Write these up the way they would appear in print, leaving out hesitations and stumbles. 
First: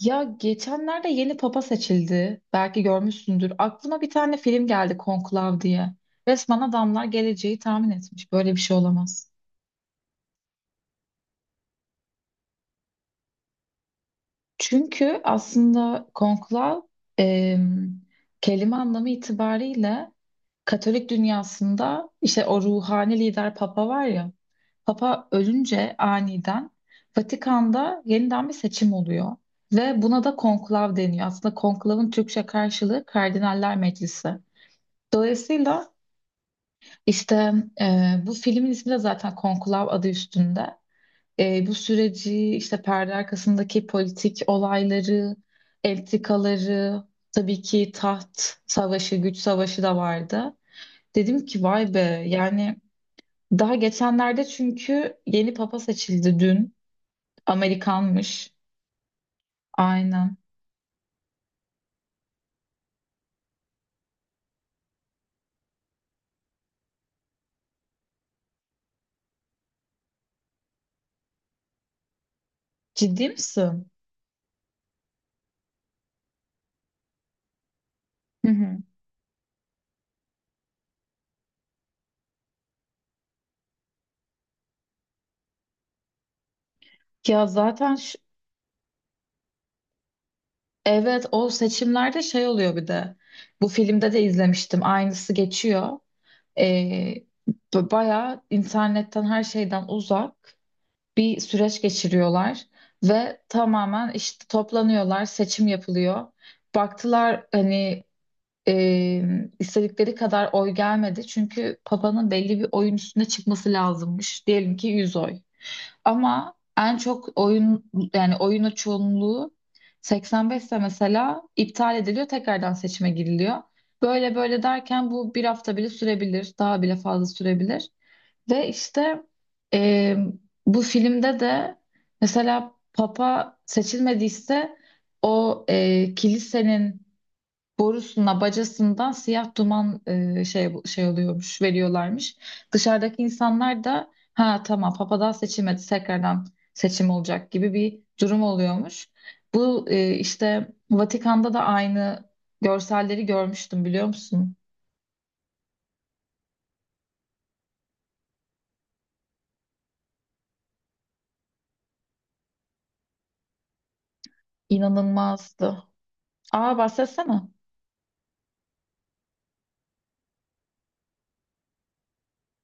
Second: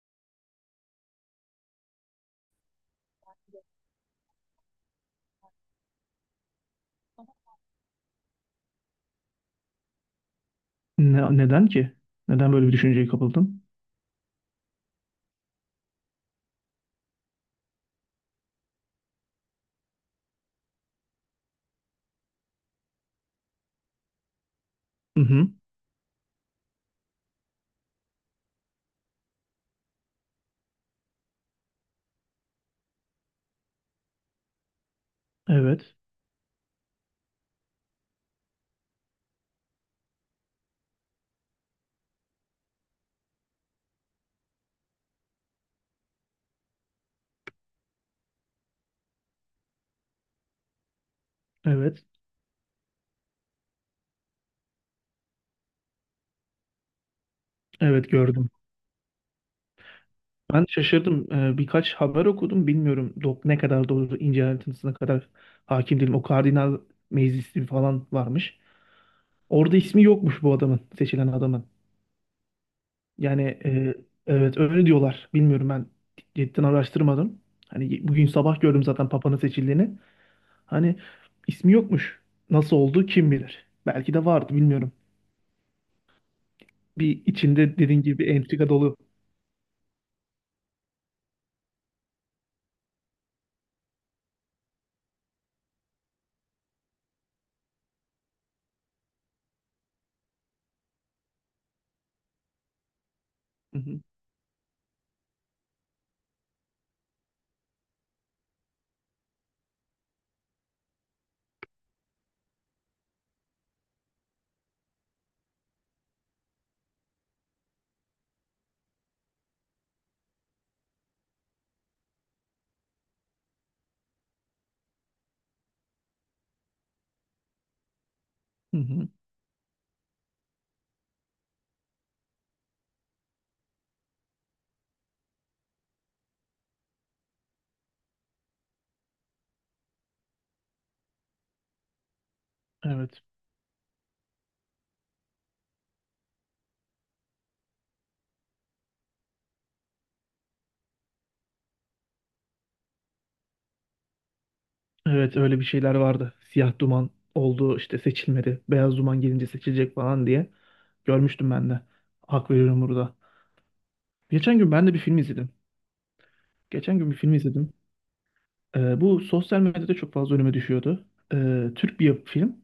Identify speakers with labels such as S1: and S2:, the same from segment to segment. S1: Ya geçenlerde yeni papa seçildi. Belki görmüşsündür. Aklıma bir tane film geldi Konklav diye. Resmen adamlar geleceği tahmin etmiş. Böyle bir şey olamaz.
S2: Neden ki? Neden böyle bir düşünceye kapıldın?
S1: Çünkü aslında Konklav em, kelime anlamı itibariyle Katolik dünyasında işte o ruhani lider papa var ya.
S2: Hı
S1: Papa
S2: hı.
S1: ölünce aniden Vatikan'da yeniden bir seçim oluyor. Ve buna da konklav deniyor. Aslında konklavın Türkçe karşılığı Kardinaller Meclisi. Dolayısıyla
S2: Evet.
S1: işte bu filmin ismi de zaten Konklav, adı üstünde. Bu süreci, işte perde arkasındaki politik olayları, entrikaları, tabii ki taht savaşı, güç savaşı da vardı. Dedim ki vay be,
S2: Evet.
S1: yani daha geçenlerde çünkü yeni papa seçildi dün.
S2: Evet, gördüm.
S1: Amerikanmış. Aynen.
S2: Ben şaşırdım. Birkaç haber okudum. Bilmiyorum ne kadar doğru, ince ayrıntısına kadar hakim değilim. O kardinal meclisi falan varmış. Orada ismi yokmuş bu adamın, seçilen adamın.
S1: Ciddi
S2: Yani
S1: misin?
S2: evet, öyle diyorlar. Bilmiyorum, ben cidden araştırmadım. Hani bugün
S1: Hı
S2: sabah
S1: hı.
S2: gördüm zaten Papa'nın seçildiğini. Hani ismi yokmuş. Nasıl oldu kim bilir. Belki de vardı, bilmiyorum. Bir,
S1: Ya
S2: içinde
S1: zaten
S2: dediğin
S1: şu
S2: gibi, bir entrika dolu.
S1: Evet, o seçimlerde şey oluyor bir de. Bu filmde de izlemiştim. Aynısı geçiyor. Ee, Bayağı internetten, her şeyden uzak bir süreç geçiriyorlar. Ve
S2: Hı hı,
S1: tamamen işte toplanıyorlar, seçim yapılıyor. Baktılar hani e, istedikleri kadar oy gelmedi. Çünkü Papa'nın belli bir oyun üstüne çıkması lazımmış. Diyelim ki 100 oy. Ama en çok oyun, yani oyunu çoğunluğu 85'te mesela, iptal ediliyor, tekrardan seçime giriliyor. Böyle böyle derken bu bir hafta bile sürebilir, daha bile fazla sürebilir. Ve
S2: hı hı.
S1: işte e, bu filmde de mesela Papa seçilmediyse, o kilisenin borusuna, bacasından siyah duman şey oluyormuş, veriyorlarmış. Dışarıdaki
S2: Evet.
S1: insanlar da ha tamam, papadan seçilmedi, tekrardan seçim olacak gibi bir durum oluyormuş. Bu işte Vatikan'da da aynı görselleri görmüştüm, biliyor musun?
S2: Evet, öyle bir şeyler vardı. Siyah duman oldu işte, seçilmedi. Beyaz duman gelince seçilecek falan diye. Görmüştüm ben de. Hak veriyorum burada. Geçen gün ben de bir film izledim.
S1: İnanılmazdı. Aa,
S2: Geçen gün bir film
S1: bahsetsene.
S2: izledim. Bu sosyal medyada çok fazla önüme düşüyordu. Türk bir film.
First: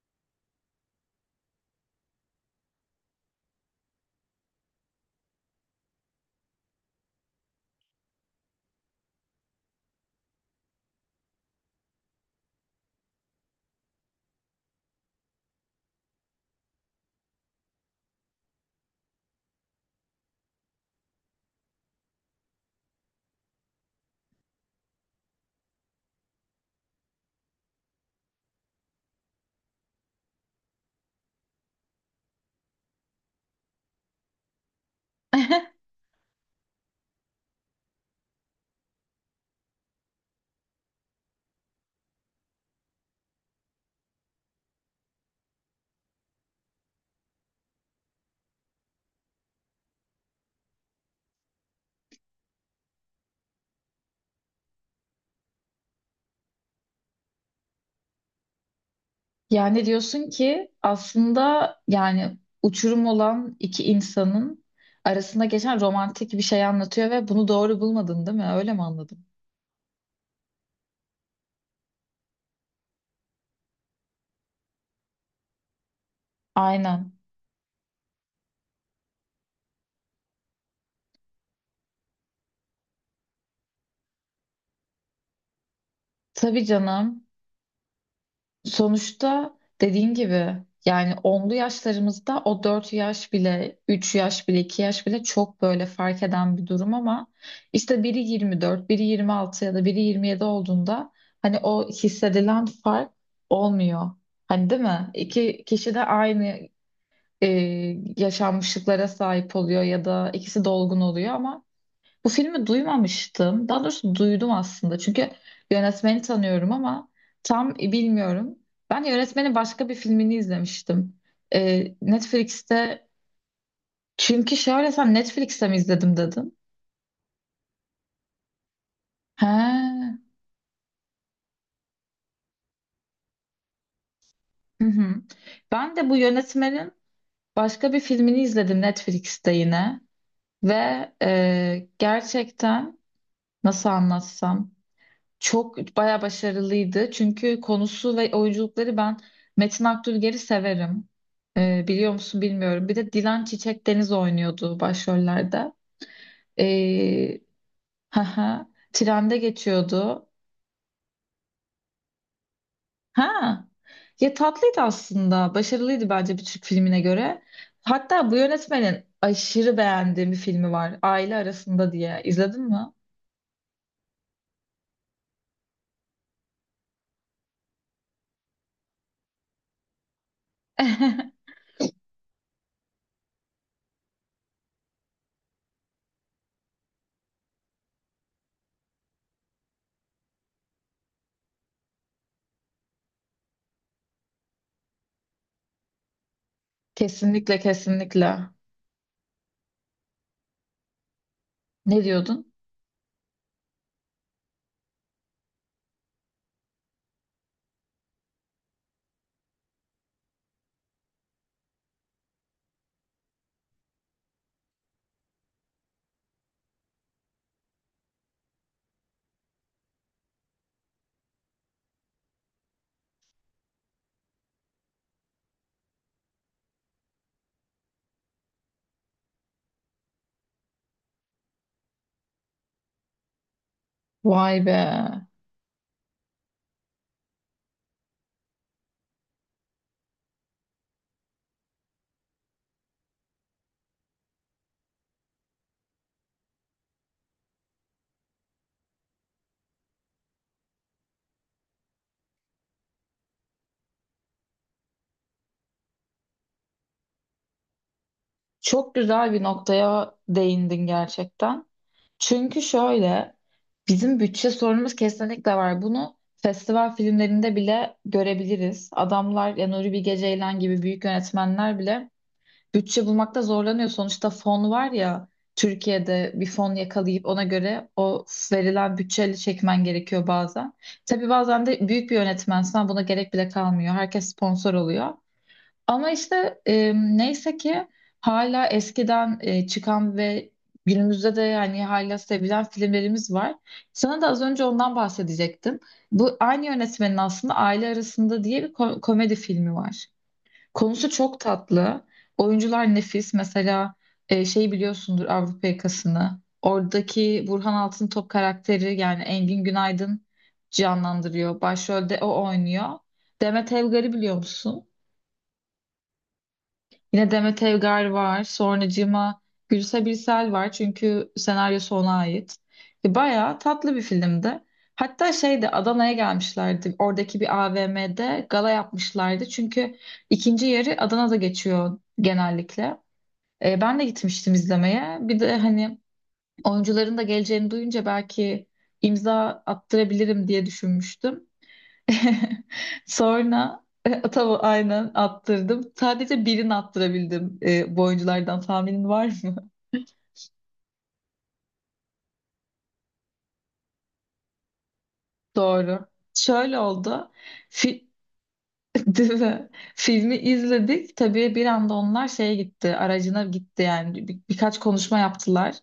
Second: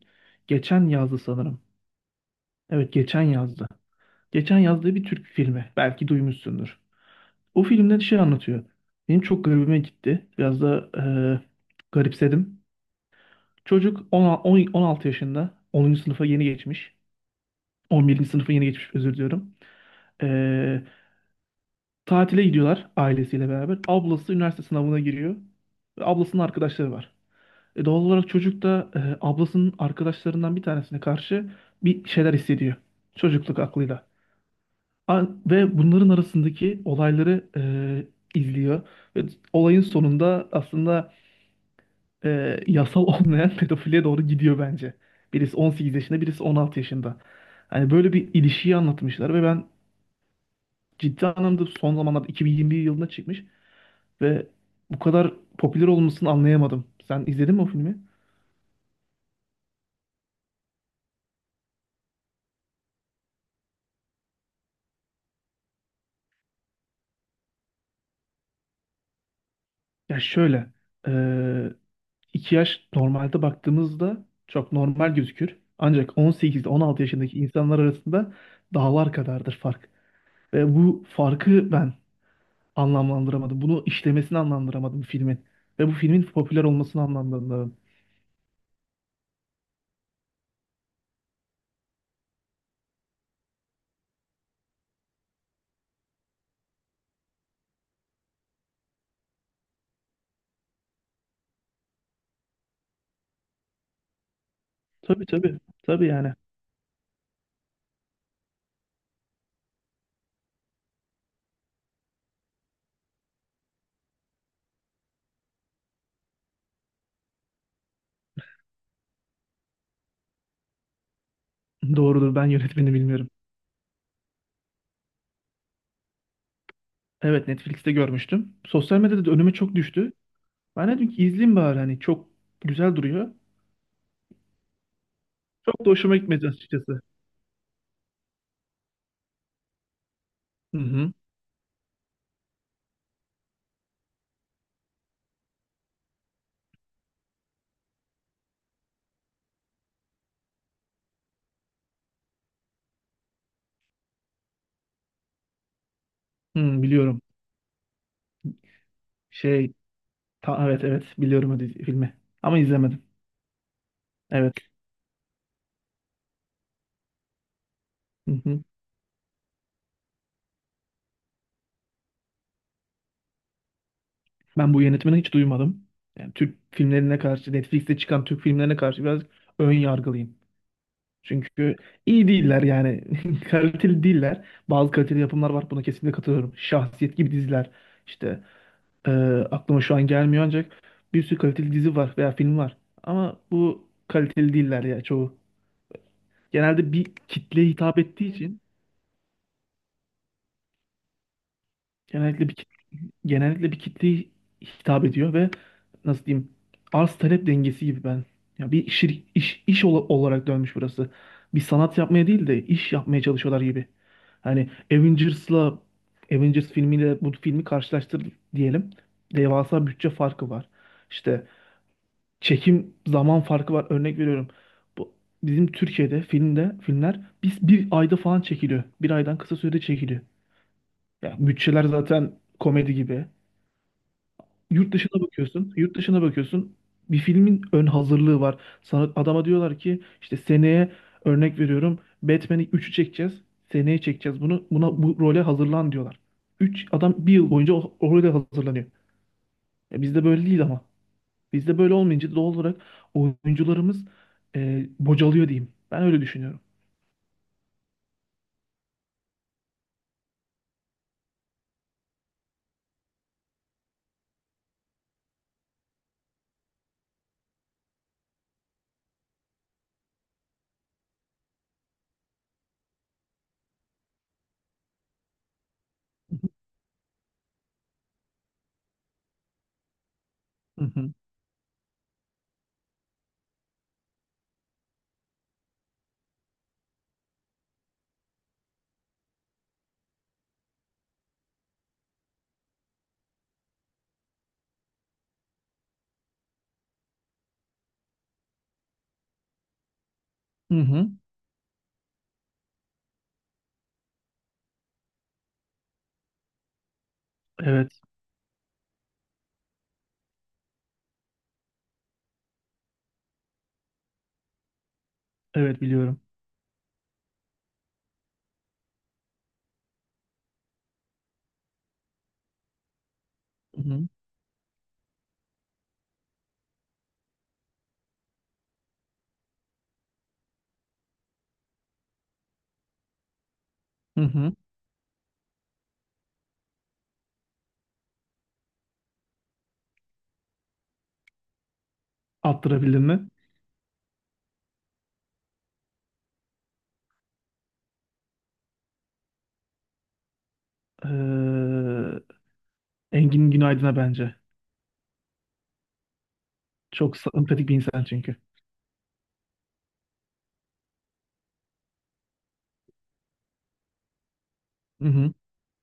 S2: Geçen yazdı sanırım. Evet, geçen yazdı. Geçen yazdığı bir Türk filmi. Belki duymuşsundur. O filmde şey anlatıyor. Benim çok garibime gitti. Biraz da garipsedim. Çocuk 10 10 16 yaşında. 10. sınıfa yeni geçmiş. 11. sınıfa yeni geçmiş, özür diliyorum. Ee, Tatile gidiyorlar ailesiyle beraber. Ablası üniversite sınavına giriyor. Ve ablasının arkadaşları var. Doğal olarak çocuk da ablasının arkadaşlarından bir tanesine karşı bir şeyler hissediyor. Çocukluk aklıyla. Ve bunların arasındaki olayları izliyor. Ve olayın sonunda aslında yasal olmayan pedofiliye doğru gidiyor bence. Birisi 18 yaşında, birisi 16 yaşında. Hani böyle bir ilişkiyi anlatmışlar ve ben ciddi anlamda, son zamanlarda 2021 yılında çıkmış ve bu kadar popüler olmasını anlayamadım. Sen izledin mi o filmi?
S1: Yani diyorsun ki aslında, yani uçurum olan iki insanın arasında geçen romantik bir şey anlatıyor ve bunu doğru bulmadın, değil mi? Öyle mi anladım?
S2: Ya şöyle, e, 2 yaş normalde baktığımızda çok normal gözükür. Ancak 18-16
S1: Aynen.
S2: yaşındaki insanlar arasında dağlar kadardır fark. Ve bu farkı ben anlamlandıramadım. Bunu işlemesini anlamlandıramadım filmin. Ve bu filmin popüler
S1: Tabii
S2: olmasını
S1: canım.
S2: anlamlandıramadım.
S1: Sonuçta dediğin gibi, yani onlu yaşlarımızda o 4 yaş bile, 3 yaş bile, 2 yaş bile çok böyle fark eden bir durum, ama işte biri 24, biri 26 ya da biri 27 olduğunda hani o hissedilen fark olmuyor. Hani, değil mi?
S2: Tabii, tabii.
S1: İki kişi de
S2: Tabii yani.
S1: aynı e, yaşanmışlıklara sahip oluyor ya da ikisi dolgun oluyor. Ama bu filmi duymamıştım. Daha doğrusu duydum aslında, çünkü yönetmeni tanıyorum ama tam bilmiyorum. Ben yönetmenin başka bir filmini izlemiştim.
S2: Doğrudur, ben yönetmeni
S1: Netflix'te.
S2: bilmiyorum.
S1: Çünkü şöyle, sen Netflix'te mi izledim dedin?
S2: Evet, Netflix'te görmüştüm. Sosyal medyada da önüme çok
S1: He.
S2: düştü. Ben dedim ki izleyeyim bari, hani çok güzel duruyor.
S1: Hı hı.
S2: Çok da
S1: Ben de bu
S2: hoşuma gitmedi
S1: yönetmenin
S2: açıkçası.
S1: başka bir filmini izledim Netflix'te yine. Ve
S2: Hı hı.
S1: gerçekten, nasıl anlatsam? Çok bayağı başarılıydı. Çünkü konusu ve oyunculukları, ben Metin Akdülger'i severim. Biliyor musun bilmiyorum. Bir de Dilan Çiçek Deniz oynuyordu başrollerde.
S2: Hı, biliyorum.
S1: Ee, trende
S2: Şey
S1: geçiyordu.
S2: Evet, evet, biliyorum o filmi. Ama izlemedim.
S1: Ha, ya
S2: Evet.
S1: tatlıydı aslında. Başarılıydı bence bir Türk filmine göre. Hatta
S2: Hı
S1: bu
S2: hı.
S1: yönetmenin aşırı beğendiğim bir filmi var, Aile Arasında diye. İzledin mi?
S2: Ben bu yönetmeni hiç duymadım. Yani Türk filmlerine karşı, Netflix'te çıkan Türk filmlerine karşı biraz ön yargılıyım. Çünkü iyi değiller yani. Kaliteli değiller. Bazı kaliteli yapımlar var. Buna kesinlikle katılıyorum. Şahsiyet gibi diziler. İşte e, aklıma şu an gelmiyor, ancak bir sürü kaliteli dizi var veya film var. Ama bu kaliteli değiller ya çoğu. Genelde bir
S1: Kesinlikle,
S2: kitleye hitap ettiği
S1: kesinlikle.
S2: için
S1: Ne
S2: genellikle
S1: diyordun?
S2: bir kit- genellikle bir kitleye hitap ediyor ve, nasıl diyeyim, arz talep dengesi gibi, ben ya bir iş olarak dönmüş burası. Bir sanat yapmaya değil de iş yapmaya çalışıyorlar gibi. Hani Avengers filmiyle bu filmi karşılaştır diyelim. Devasa bütçe farkı var. İşte çekim zaman farkı var. Örnek veriyorum. Bu bizim Türkiye'de filmler biz bir ayda falan çekiliyor. Bir aydan kısa sürede çekiliyor. Ya bütçeler zaten komedi gibi.
S1: Vay be.
S2: Yurt dışına bakıyorsun, yurt dışına bakıyorsun. Bir filmin ön hazırlığı var. Sana adama diyorlar ki işte seneye, örnek veriyorum, Batman'i 3'ü çekeceğiz. Seneye çekeceğiz bunu. Buna, bu role hazırlan, diyorlar. 3 adam bir yıl boyunca o role hazırlanıyor. Bizde böyle değil ama. Bizde böyle olmayınca doğal olarak oyuncularımız bocalıyor, diyeyim. Ben öyle düşünüyorum.
S1: Çok güzel bir noktaya değindin gerçekten. Çünkü şöyle, bizim bütçe sorunumuz kesinlikle var. Bunu festival filmlerinde bile görebiliriz. Adamlar, ya Nuri Bilge Ceylan gibi büyük yönetmenler bile bütçe bulmakta zorlanıyor. Sonuçta fon var ya, Türkiye'de bir fon yakalayıp ona göre, o verilen bütçeyle çekmen gerekiyor bazen.
S2: Hı hı.
S1: Tabii bazen de büyük bir yönetmensen buna gerek bile kalmıyor. Herkes sponsor oluyor. Ama işte neyse ki hala eskiden çıkan ve günümüzde de, yani hala sevilen filmlerimiz var. Sana da az önce ondan bahsedecektim. Bu aynı yönetmenin aslında Aile Arasında diye bir komedi filmi var.
S2: Hı hı.
S1: Konusu çok tatlı. Oyuncular nefis. Mesela biliyorsundur Avrupa Yakası'nı. Oradaki Burhan
S2: Evet.
S1: Altıntop karakteri, yani Engin Günaydın canlandırıyor. Başrolde o oynuyor. Demet Evgar'ı biliyor musun?
S2: Evet, biliyorum.
S1: Yine Demet Evgar var. Sonracığıma Gülse Birsel var, çünkü senaryosu ona ait. Bayağı
S2: Hı
S1: tatlı bir
S2: hı.
S1: filmdi. Hatta şeyde, Adana'ya gelmişlerdi. Oradaki bir AVM'de gala yapmışlardı, çünkü ikinci yarı Adana'da geçiyor genellikle. Ben de
S2: Hı hı.
S1: gitmiştim izlemeye. Bir de hani oyuncuların da geleceğini duyunca, belki imza attırabilirim diye düşünmüştüm.
S2: Attırabildin mi?
S1: Sonra e, tavu aynen attırdım. Sadece birini attırabildim bu oyunculardan. Tahminin var mı?
S2: Ee, Engin Günaydın'a bence.
S1: Doğru. Şöyle
S2: Çok
S1: oldu.
S2: sempatik bir insan
S1: Fi-
S2: çünkü.
S1: Değil mi? Filmi izledik. Tabii bir anda onlar şeye gitti, aracına gitti, yani birkaç
S2: Hı
S1: konuşma
S2: hı.
S1: yaptılar.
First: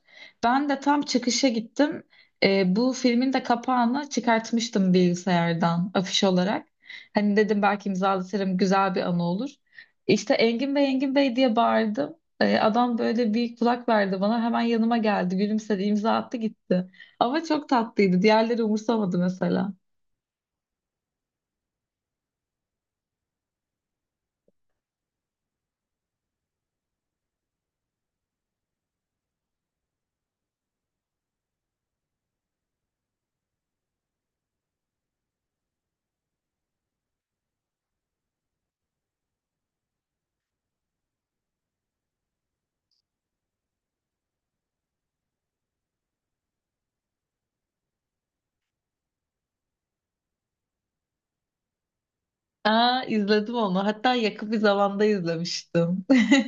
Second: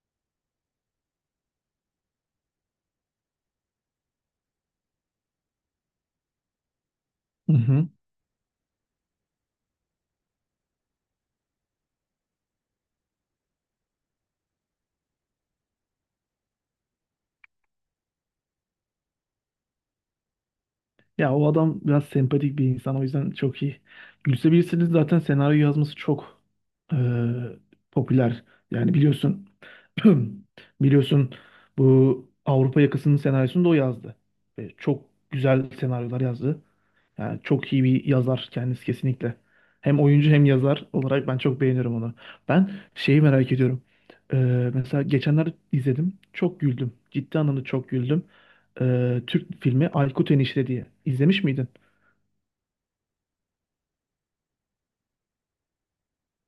S1: Ben de tam çıkışa gittim. Bu filmin de kapağını çıkartmıştım bilgisayardan, afiş olarak. Hani
S2: Hı
S1: dedim
S2: hı.
S1: belki imzalatırım, güzel bir anı olur. İşte Engin Bey, Engin Bey diye bağırdım. Adam böyle bir kulak verdi bana, hemen yanıma geldi, gülümsedi, imza attı, gitti. Ama çok tatlıydı. Diğerleri umursamadı mesela.
S2: Ya o adam biraz sempatik bir insan, o yüzden çok iyi. Gülsebilirsiniz, zaten senaryo yazması çok eee, popüler. Yani biliyorsun biliyorsun bu Avrupa Yakası'nın senaryosunu da o yazdı. Ve çok güzel senaryolar yazdı. Yani çok iyi bir yazar kendisi, kesinlikle. Hem oyuncu hem yazar olarak ben çok beğeniyorum onu. Ben şeyi merak ediyorum. Ee, Mesela geçenler izledim. Çok güldüm. Ciddi anlamda çok güldüm. Türk filmi Aykut Enişte diye. İzlemiş miydin?
S1: Aa, izledim onu. Hatta yakın bir zamanda izlemiştim.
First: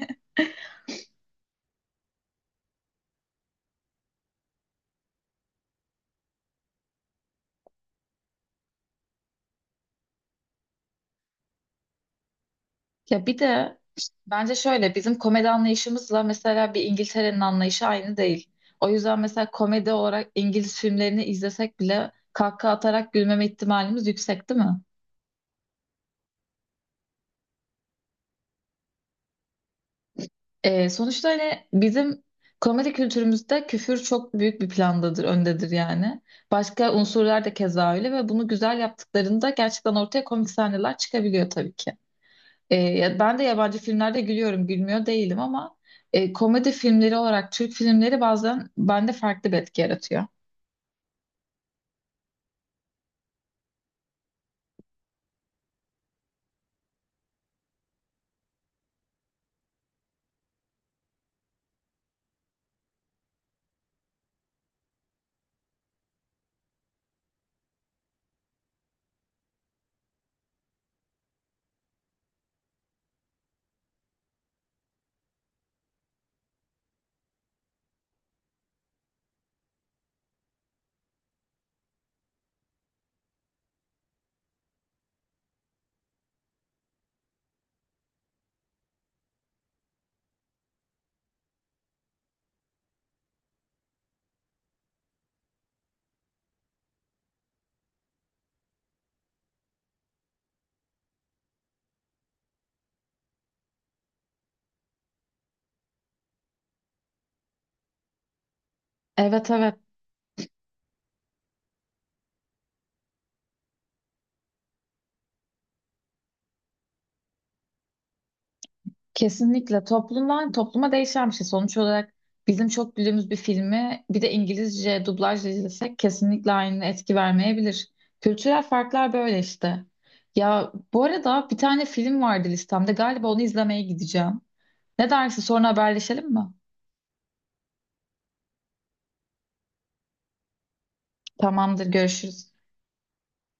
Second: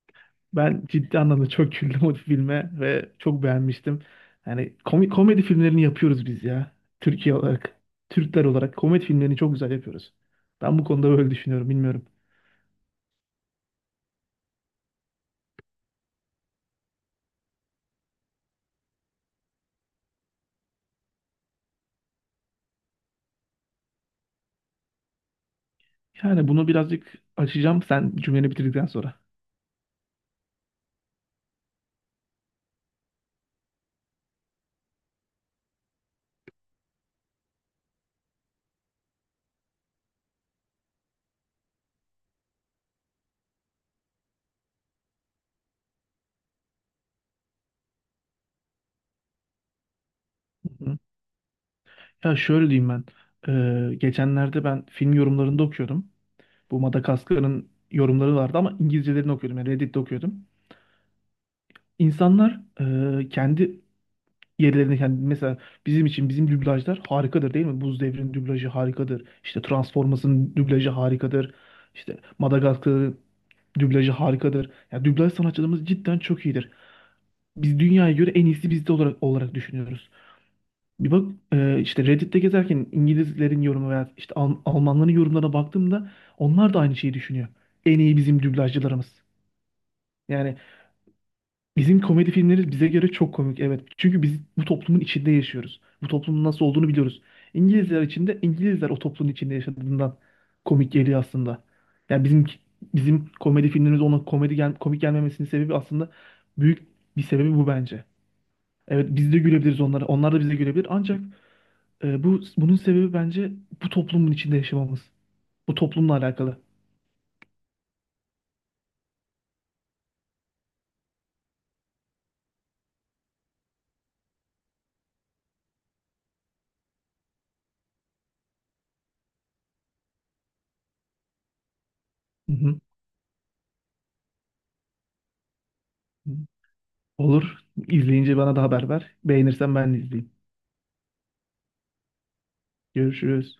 S2: Ben ciddi anlamda çok güldüm o filme ve çok beğenmiştim. Yani komedi filmlerini yapıyoruz biz ya. Türkiye olarak, Türkler olarak komedi filmlerini çok güzel yapıyoruz. Ben bu konuda böyle düşünüyorum, bilmiyorum.
S1: Ya bir de bence şöyle, bizim komedi anlayışımızla mesela bir İngiltere'nin anlayışı aynı değil. O yüzden mesela komedi olarak İngiliz filmlerini izlesek bile kahkaha atarak gülmeme ihtimalimiz yüksek, değil mi?
S2: Yani bunu birazcık açacağım sen cümleni bitirdikten sonra.
S1: Sonuçta hani bizim komedi kültürümüzde küfür çok büyük bir plandadır, öndedir yani. Başka unsurlar da keza öyle ve bunu güzel yaptıklarında gerçekten ortaya komik sahneler çıkabiliyor tabii ki. Ben de yabancı filmlerde gülüyorum, gülmüyor değilim, ama komedi filmleri olarak Türk filmleri bazen bende farklı bir etki yaratıyor.
S2: Hı hı. Ya şöyle diyeyim ben. Geçenlerde ben film yorumlarında okuyordum. Bu Madagaskar'ın yorumları vardı ama İngilizcelerini okuyordum. Yani Reddit'te okuyordum. İnsanlar kendi yerlerinde kendi, mesela bizim için bizim dublajlar harikadır, değil mi? Buz Devri'nin dublajı harikadır. İşte Transformers'ın dublajı harikadır. İşte Madagaskar'ın dublajı harikadır. Yani dublaj sanatçılarımız cidden çok iyidir. Biz dünyaya göre en iyisi bizde olarak düşünüyoruz. Bir bak işte Reddit'te gezerken İngilizlerin yorumu veya işte Almanların yorumlarına baktığımda onlar da aynı şeyi düşünüyor. En iyi bizim dublajcılarımız. Yani bizim komedi filmleri bize göre çok komik, evet. Çünkü biz bu toplumun içinde yaşıyoruz. Bu toplumun nasıl olduğunu biliyoruz. İngilizler için de İngilizler o toplumun içinde yaşadığından komik geliyor aslında. Yani bizim komedi filmlerimiz ona komedi gel komik gelmemesinin sebebi, aslında büyük bir sebebi bu bence. Evet, biz de
S1: Evet, evet.
S2: gülebiliriz onlara. Onlar da bize gülebilir. Ancak bunun sebebi bence bu toplumun içinde yaşamamız. Bu toplumla alakalı.
S1: Kesinlikle toplumdan topluma değişen bir şey. Sonuç olarak bizim çok güldüğümüz bir filmi bir de İngilizce dublajla izlesek, kesinlikle aynı etki vermeyebilir. Kültürel farklar böyle işte. Ya bu arada bir tane film vardı
S2: Hı hı.
S1: listemde. Galiba onu izlemeye gideceğim. Ne dersin, sonra haberleşelim mi?
S2: Olur. İzleyince bana da haber ver. Beğenirsen ben de izleyeyim.
S1: Tamamdır, görüşürüz.
S2: Görüşürüz.